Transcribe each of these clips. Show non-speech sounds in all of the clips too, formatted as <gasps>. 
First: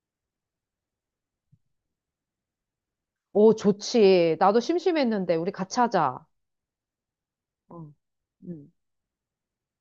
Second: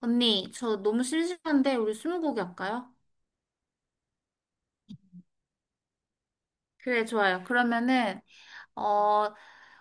언니, 저 너무 심심한데 우리 스무고개 할까요? 오, 좋지. 나도 심심했는데, 우리 같이 하자. 그래, 좋아요. 어, 그러면은 응, 어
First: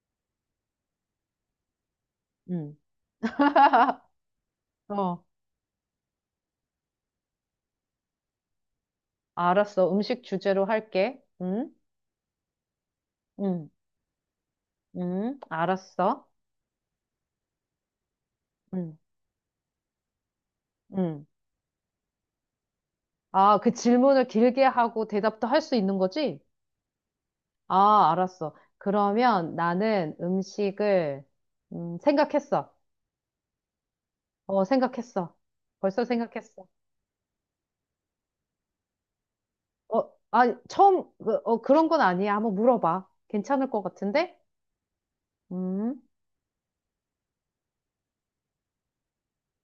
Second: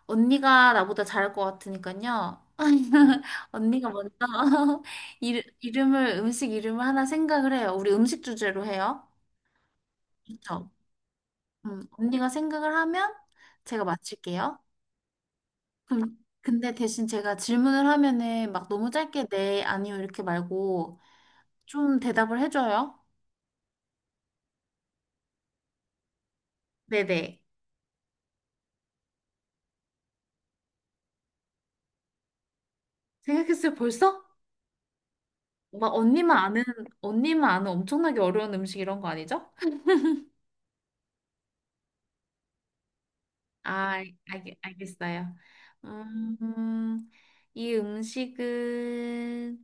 언니가 나보다 잘할 것 같으니까요. 응. <laughs> 언니가 <laughs> 먼저 <laughs> 어, 이 이름을 음식 이름을 하나 생각을 해요. 우리 음식 주제로 해요. 알았어. 음식 주제로 그렇죠? 할게. 응? 언니가 생각을 하면 응, 제가 맞출게요. 응, 그럼 알았어. 근데 대신 제가 질문을 하면은 막 너무 응, 짧게 네, 아니요 이렇게 말고 응. 좀 대답을 해줘요. 아, 그 질문을 길게 하고 대답도 할 수 있는 거지? 네네. 아, 알았어. 그러면 나는 음식을, 생각했어. 생각했어요, 벌써? 어, 생각했어. 막 벌써 언니만 아는 생각했어. 언니만 아는 엄청나게 어려운 음식 이런 거 아니죠? <laughs> 어, 아, 처음, 그, 어, 그런 건 아니야. 한번 물어봐. 괜찮을 것 아, 같은데? 알겠어요. 음. 음, 이 음식은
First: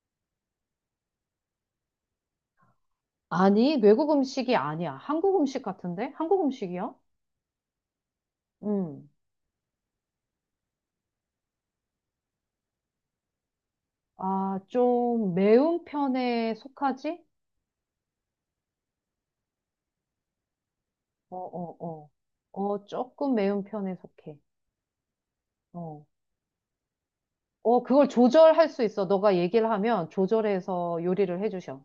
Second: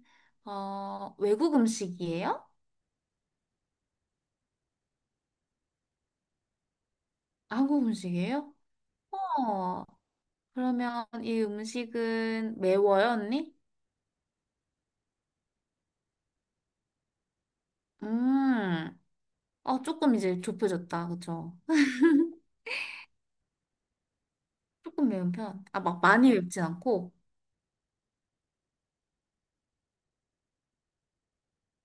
어, 외국 음식이에요? 아니, 외국 음식이 아니야. 한국 음식 같은데? 한국 음식이야? 한국 음식이에요? 음. 어, 그러면 이 음식은 매워요, 언니? 아, 좀 매운 편에 속하지? 음, 어, 조금 이제 좁혀졌다, 어, 그쵸? 어, 어. 어, 조금 매운 편에 속해. 조금 매운 편. 아, 막 어. 많이 맵진 않고. 어, 그걸 조절할 수 있어. 너가 얘기를 하면 조절해서 요리를 해주셔.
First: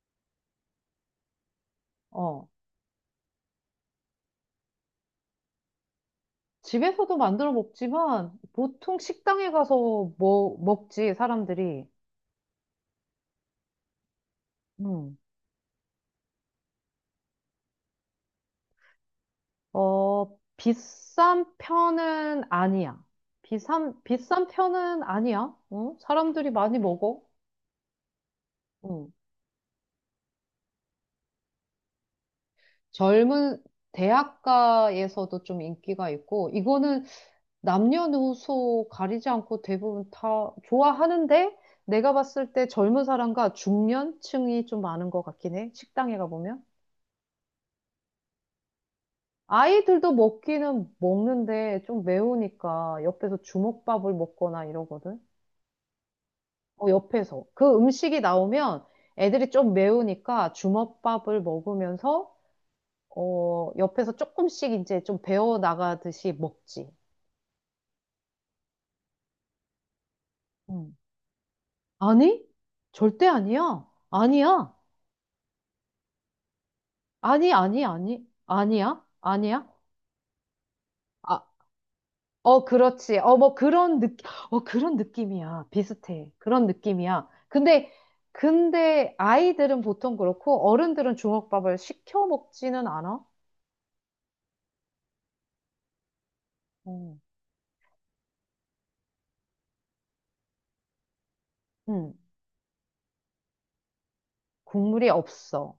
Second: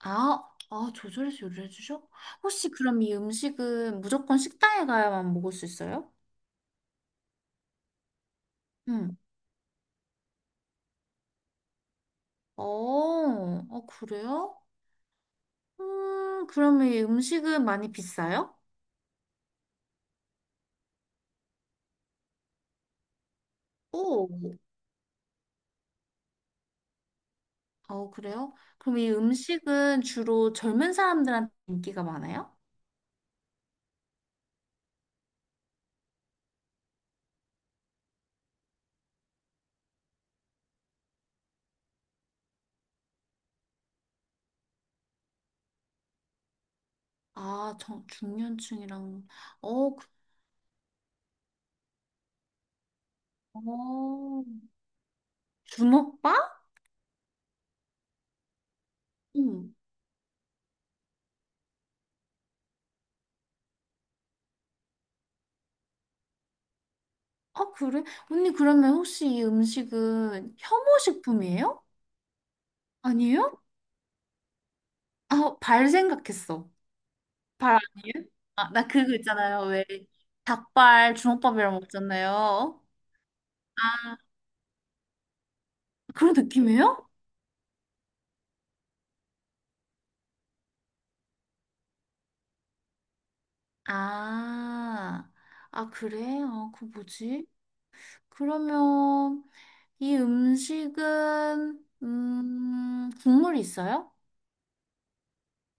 아, 아, 조절해서 요리해 주셔? 어. 혹시 그럼 이 음식은 무조건 식당에 가야만 먹을 수 있어요? 집에서도 만들어 먹지만 보통 응. 식당에 가서 뭐 먹지, 사람들이. 어, 어, 그래요? 그럼 이 음식은 많이 비싸요? 어, 비싼 편은 아니야. 비싼, 오, 비싼 편은 아니야. 어? 사람들이 많이 먹어. 어, 그래요? 그럼 응. 이 음식은 주로 젊은 사람들한테 인기가 많아요? 젊은 대학가에서도 좀 인기가 있고, 이거는 남녀노소 가리지 않고 대부분 다 좋아하는데, 내가 봤을 때 젊은 사람과 중년층이 좀 많은 것 같긴 해. 식당에 가보면. 아, 저, 중년층이랑, 어, 그, 아이들도 먹기는 먹는데 좀 매우니까 옆에서 주먹밥을 어, 먹거나 이러거든. 주먹밥? 어, 옆에서. 그 음식이 나오면 애들이 좀 응. 매우니까 주먹밥을 먹으면서, 어, 옆에서 조금씩 이제 좀 배워 나가듯이 먹지. 아, 그래? 언니, 그러면 혹시 이 음식은 음. 혐오식품이에요? 아니? 절대 아니에요? 아니야. 아니야. 아, 어, 발 생각했어. 아니, 발 아니, 아니. 아니에요? 아, 나 아니야. 그거 있잖아요. 아니야. 왜 닭발 아, 주먹밥이랑 어, 먹잖아요. 그렇지. 어, 뭐 그런 아, 느낌, 어, 그런 느낌이야. 비슷해. 그런 그런 느낌이에요? 느낌이야. 근데, 근데 아이들은 보통 그렇고 어른들은 주먹밥을 시켜 먹지는 않아. 아, 아, 그래? 아, 그 음. 뭐지? 그러면 이 음식은 음. 국물이 있어요? 국물이 없어.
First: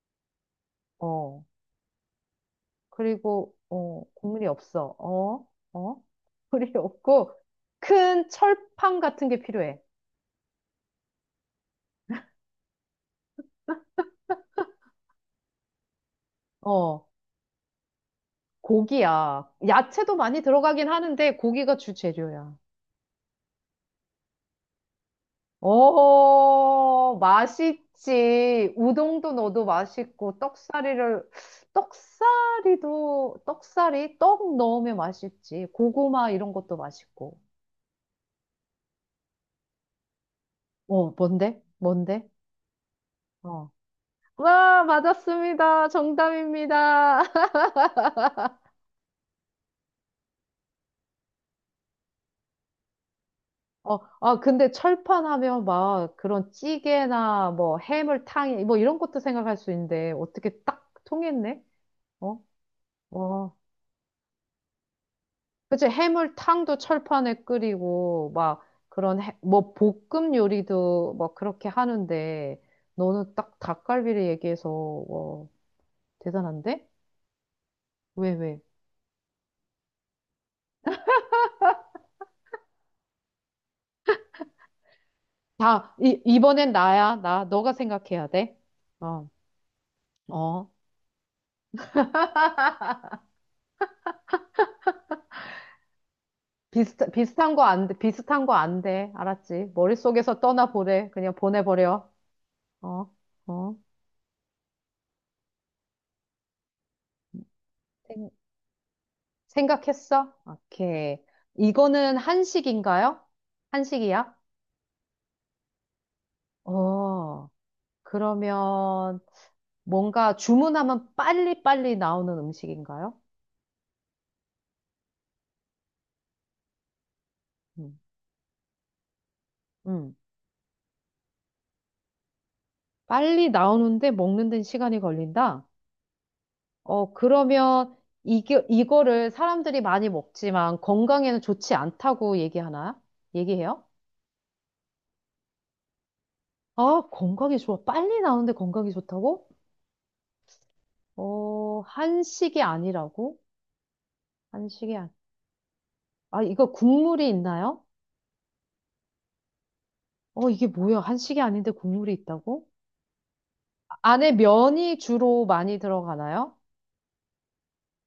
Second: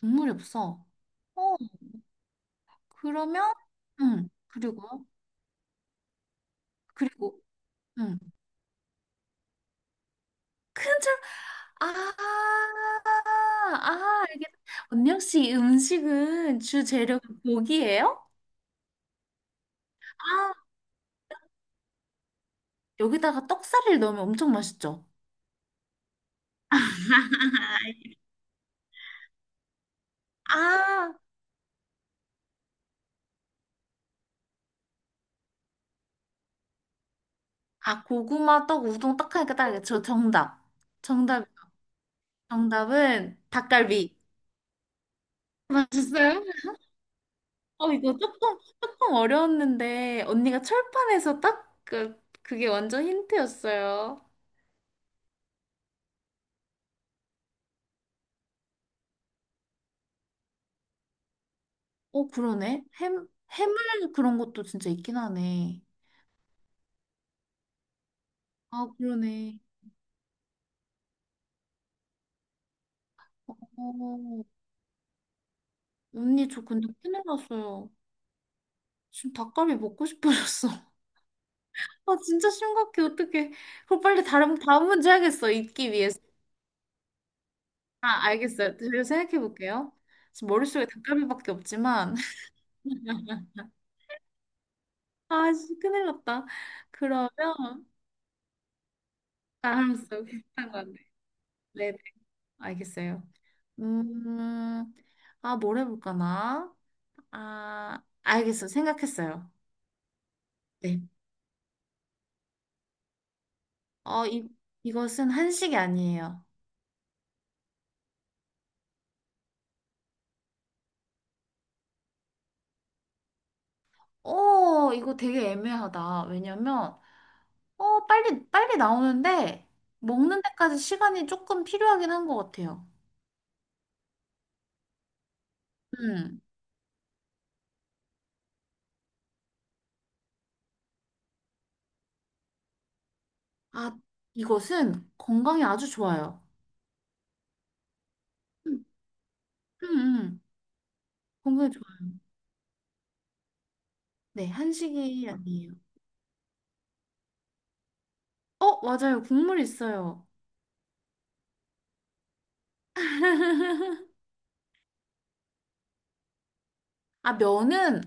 국물이 없어. 어, 어, 그러면 그리고, 어, 응. 국물이 없어. 그리고 어, 어, 국물이 <laughs> 없고, 그리고 응. 큰 철판 같은 게 필요해. 큰 아, 아, 알겠다. 언니 혹시 이 음식은 주 어, 재료가 고기예요? 고기야. 야채도 많이 아, 들어가긴 하는데, 고기가 주 재료야. 여기다가 떡살을 넣으면 엄청 맛있죠? 어, 맛있지. 우동도 넣어도 맛있고, 아, 떡사리를, 떡사리도, 떡사리? 떡 넣으면 맛있지. 고구마 이런 것도 맛있고. 아, 고구마, 떡, 우동, 떡 하니까 딱 알겠죠? 정답. 어, 정답, 뭔데? 뭔데? 정답은 어. 닭갈비. 와, 맞았습니다. 맞았어요? 정답입니다. <laughs> 어, 이거 조금 어려웠는데, 언니가 철판에서 딱 그, 그게 완전 어, 힌트였어요. 아, 근데 철판 하면 막 그런 찌개나 뭐 해물탕이 뭐 이런 것도 생각할 수 있는데 어떻게 딱 통했네? 어, 어? 그러네. 와. 해물 그런 것도 진짜 있긴 하네. 그치, 해물탕도 철판에 끓이고 막 아, 그런 해, 그러네. 뭐 볶음 요리도 막 그렇게 하는데 너는 어, 딱 닭갈비를 어. 얘기해서 와, 언니, 저 대단한데? 근데 큰일 났어요. 왜, 왜? 지금 닭갈비 먹고 싶어졌어. <laughs> 아, 진짜 심각해. 어떡해. 그럼 빨리 다음 문제 하겠어. 잊기 다, 위해서. 이번엔 나야, 나. 너가 생각해야 아, 돼. 알겠어요. 제가 어, 생각해 볼게요. 지금 어. 머릿속에 닭갈비밖에 없지만. <laughs> 아, 진짜 큰일 났다. 비슷, 그러면, 비슷한 거 안 돼. 비슷한 거 안 돼. 아, 알았지? 알았어. 머릿속에서 비슷한 데 떠나보래. 그냥 네네. 보내버려. 어, 알겠어요. 어. 음, 아, 뭘 해볼까 나? 아, 생, 알겠어. 생각했어요. 생각했어? 네. 오케이. 이거는 한식인가요? 어, 한식이야? 이것은 한식이 아니에요. 어, 그러면 뭔가 주문하면 빨리빨리 나오는 음식인가요? 오, 이거 되게 애매하다. 왜냐면, 음, 빨리 나오는데, 음. 먹는 데까지 시간이 조금 필요하긴 한 것 같아요. 빨리 나오는데 먹는 데는 시간이 걸린다? 음. 어, 그러면 이게, 이거를 사람들이 많이 먹지만 건강에는 좋지 않다고 얘기하나요? 얘기해요? 아, 이것은 건강에 아주 좋아요. 아, 건강에 좋아. 빨리 나오는데 음, 건강에 좋다고? 음, 음. 건강에 어, 좋아요. 한식이 아니라고? 네, 한식이 아니. 한식이 아니에요. 아, 이거 국물이 있나요? 어, 맞아요. 국물 있어요. 어, 이게 뭐야? 한식이 아닌데 국물이 있다고? <laughs> 안에 면이 주로 많이 들어가나요? 아, 면은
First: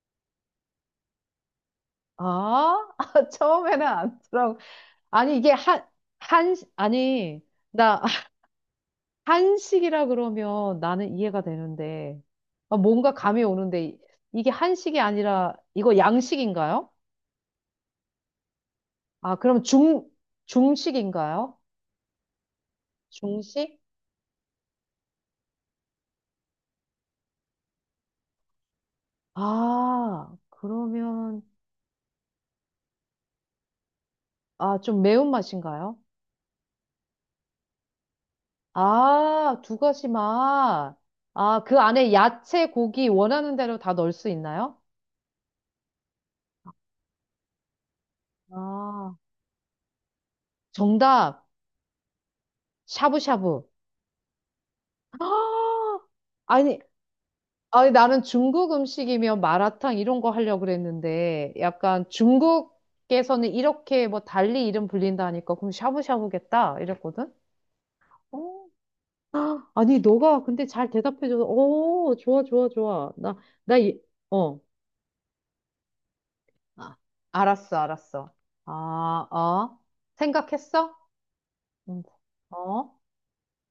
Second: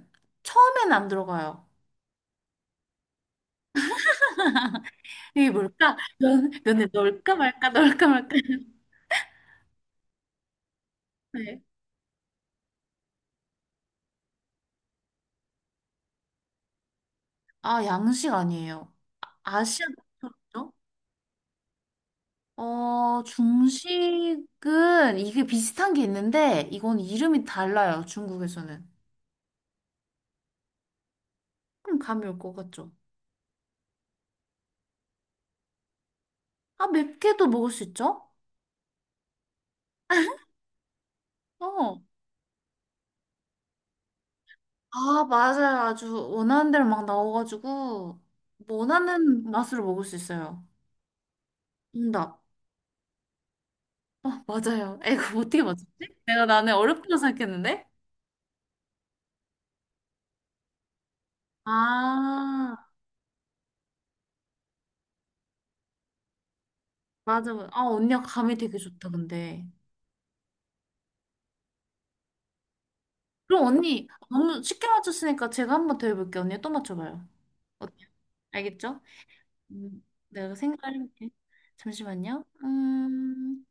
처음엔 안 들어가요. 아, <laughs> 처음에는 안 들어가. 아니, 이게 이게 한, 뭘까? 한, 면에 넣을까 아니, 말까, 나 넣을까 말까. <laughs> <laughs> 한식이라 그러면 나는 이해가 네. 되는데, 아, 뭔가 감이 오는데, 이게 한식이 아니라, 이거 양식인가요? 아, 양식 아니에요. 아, 아- 그럼 아시아 중, 쪽이죠? 중식인가요? 어, 중식? 중식은 이게 비슷한 게 있는데 이건 이름이 달라요. 중국에서는. 아, 그러면, 좀 감이 올 것 같죠? 아, 좀 매운맛인가요? 아, 맵게도 먹을 수 있죠? 아, 두 가지 맛. 아, 그 어. 안에 야채, 고기 원하는 대로 다 넣을 수 있나요? 아, 맞아요. 아주 원하는 대로 막 나와가지고 뭐 아, 원하는 맛으로 먹을 수 있어요. 정답. 정답. 샤브샤브. 아, 맞아요. 에이, <gasps> 그거 어떻게 맞췄지? 아, 내가 나는 아니, 어렵다고 생각했는데? 아니, 나는 중국 음식이면 마라탕 이런 거 하려고 그랬는데, 약간 아, 중국에서는 이렇게 뭐 달리 이름 불린다니까, 그럼 샤브샤브겠다? 이랬거든? 맞아. 맞아. 아, 언니가 감이 어, 되게 좋다, 근데. 아니, 너가 근데 잘 대답해줘서, 오, 좋아, 좋아, 좋아. 그럼 나, 이- 언니 어, 너무 쉽게 맞췄으니까 제가 한번 더 해볼게요. 언니 또 아, 맞춰봐요. 알았어, 어때요? 알았어. 아, 알겠죠? 어. 내가 생각 생각했어? 해볼게. 응 잠시만요. 어?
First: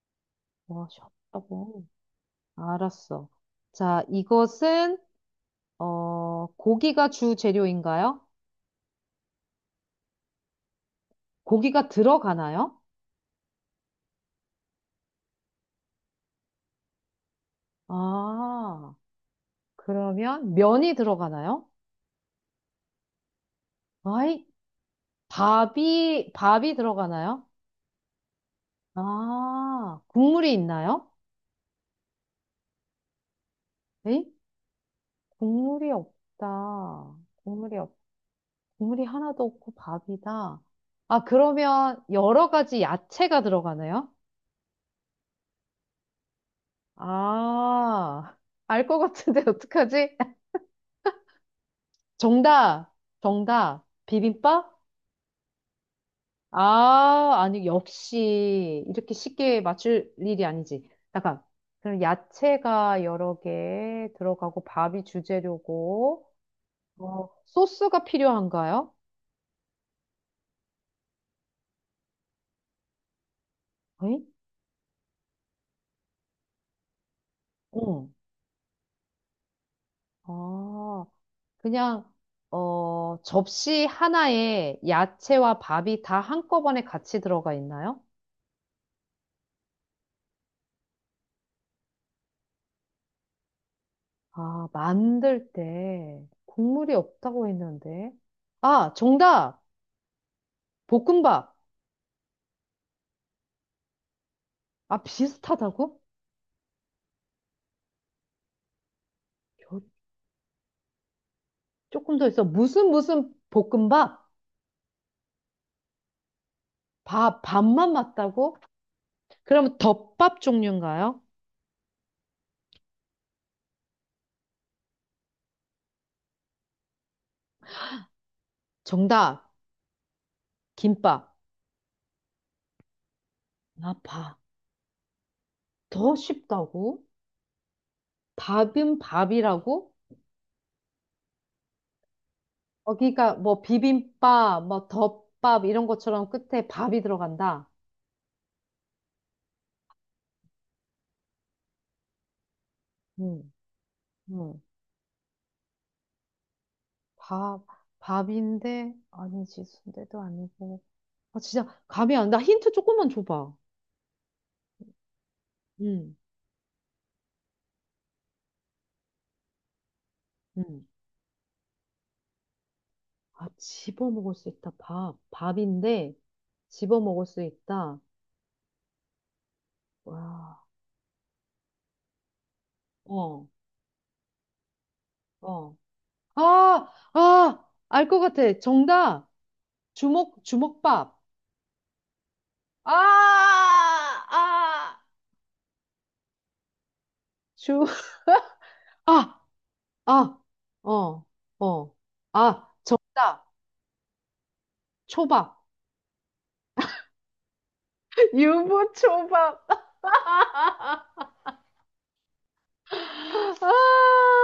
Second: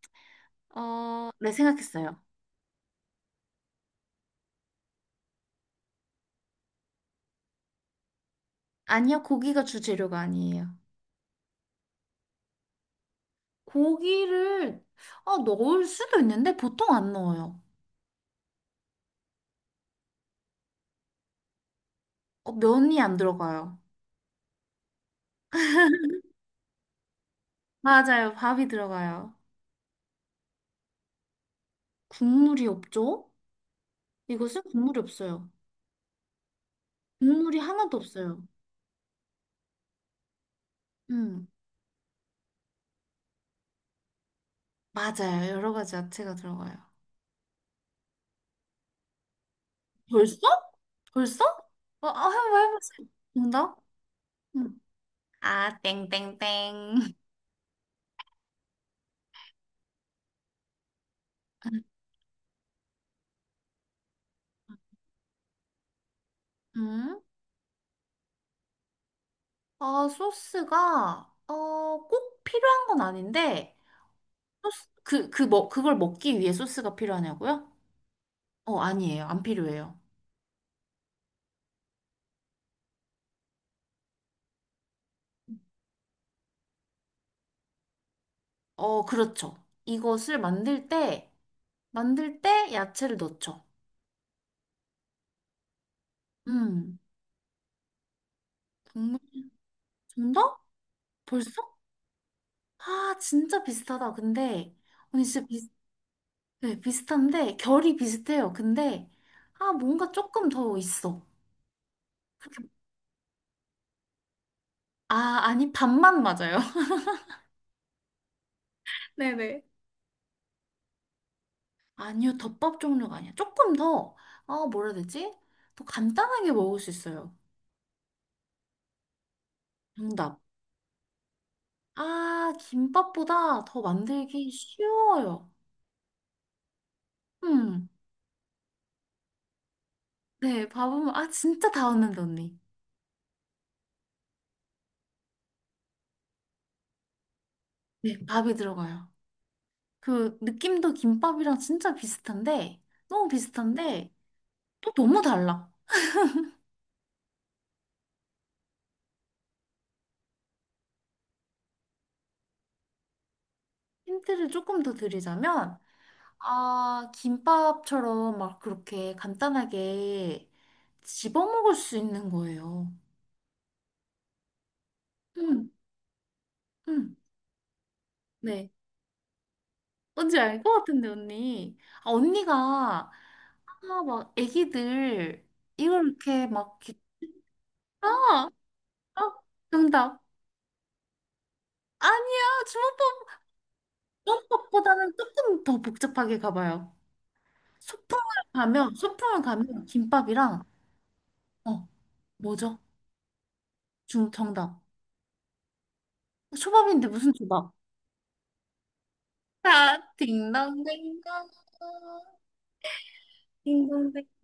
와, 어, 네, 쉽다고. 생각했어요. 알았어. 자, 이것은, 어, 고기가 주 재료인가요? 아니요, 고기가 주재료가 아니에요. 고기가 들어가나요? 고기를 어, 넣을 수도 있는데 보통 안 넣어요. 아, 그러면 면이 들어가나요? 어, 면이 안 들어가요. 아이, 밥이 들어가나요? 맞아요, 밥이 들어가요. 아, 국물이 있나요? 국물이 없죠? 에이? 이것은 국물이 없어요. 국물이 없다. 국물이 국물이 없, 하나도 없어요. 국물이 하나도 없고 밥이다. 아, 음, 그러면 여러 가지 야채가 들어가나요? 맞아요. 여러 가지 야채가 들어가요. 아, 알 것 같은데 <laughs> 어떡하지? 벌써? 벌써? 어, 아, 정답, 해보세요. 정답? 정답. 비빔밥? 응. 아, 땡땡땡. 아, 아니, 역시 이렇게 쉽게 맞출 일이 아니지. 잠깐. <laughs> 그럼 야채가 여러 개 들어가고 밥이 주재료고 음? 어, 소스가 필요한가요? 아, 어, 꼭 필요한 건 아닌데, 에이? 소스, 그, 그, 뭐, 그걸 먹기 위해 소스가 필요하냐고요? 응. 어, 아니에요. 안 필요해요. 아, 그냥, 어, 접시 하나에 야채와 밥이 다 한꺼번에 같이 들어가 있나요? 어, 그렇죠. 이것을 만들 때, 만들 때 야채를 넣죠. 아, 만들 때 국물이 음, 없다고 했는데. 아, 정말, 정답! 정답? 벌써? 볶음밥! 아, 진짜 비슷하다. 근데, 아, 언니 진짜 비, 비슷하다고? 네, 비슷한데, 결이 비슷해요. 근데, 아, 겨- 뭔가 조금 더 있어. 조금 더 있어. 무슨 무슨 볶음밥? 아, 아니, 반만 맞아요. <laughs> 밥, 밥만 맞다고? 네네. 그러면 덮밥 종류인가요? 아니요, 덮밥 종류가 아니야. 조금 더, 어, 뭐라 해야 되지? 더 간단하게 먹을 수 있어요. 정답! 정답. 김밥. 아, 김밥보다 더 아, 밥. 만들기 쉬워요. 더 쉽다고? 음, 밥은 밥이라고? 아, 진짜 다 왔는데, 언니. 어, 그러니까 뭐 비빔밥, 뭐 덮밥 이런 것처럼 끝에 밥이 들어간다. 네, 밥이 들어가요. 그, 느낌도 김밥이랑 진짜 비슷한데, 너무 음, 비슷한데, 음. 또 너무 달라. 밥, 밥인데 아니지 순대도 아니고. 아 진짜 감이 안 나. 힌트 조금만 줘봐. 힌트를 조금 더 드리자면, 음, 아, 김밥처럼 막 그렇게 간단하게 음. 집어먹을 수 있는 거예요. 아 집어 먹을 수 있다. 밥, 응 밥인데 집어 응 먹을 수 있다. 네. 뭔지 알 와, 것 같은데, 언니. 아, 언니가, 어, 아, 막, 애기들, 어. 이걸 이렇게 막, 아, 이렇게- 아, 알 것 같아. 아, 아, 정답. 정답. 주먹밥. 아니야, 아, 아, 주먹밥보다는 조금 더 복잡하게 가봐요. 주, 소풍을 <laughs> 아, 소풍을 가면 아, 김밥이랑, 어, 어, 어. 아, 뭐죠? 정답. 정답. 초밥. 초밥인데 무슨 초밥? <laughs> 유부초밥. 자, 딩동댕동. 딩동댕 아,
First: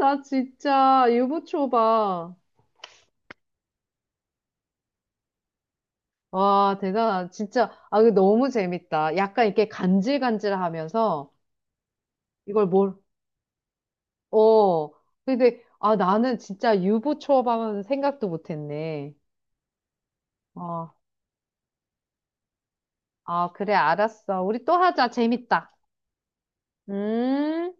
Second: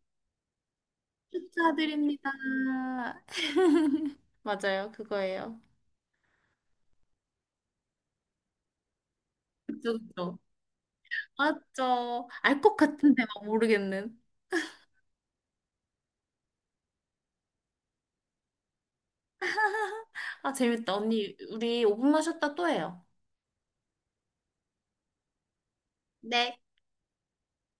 나 진짜 축하드립니다. 유부초밥. <laughs> 맞아요, 그거예요. 와, 대단하다. 진짜. 아, 이거 너무 재밌다. 약간 이렇게 그쵸, 그쵸. 간질간질하면서 맞죠. 알 이걸 것 뭘, 같은데 막 모르겠는. 어. 근데, 아, 나는 진짜 유부초밥은 생각도 못했네. 아, 어. 재밌다. 언니, 우리 오 분만 쉬었다 또 해요. 아, 그래, 알았어. 우리 또 하자. 재밌다. 네. 음.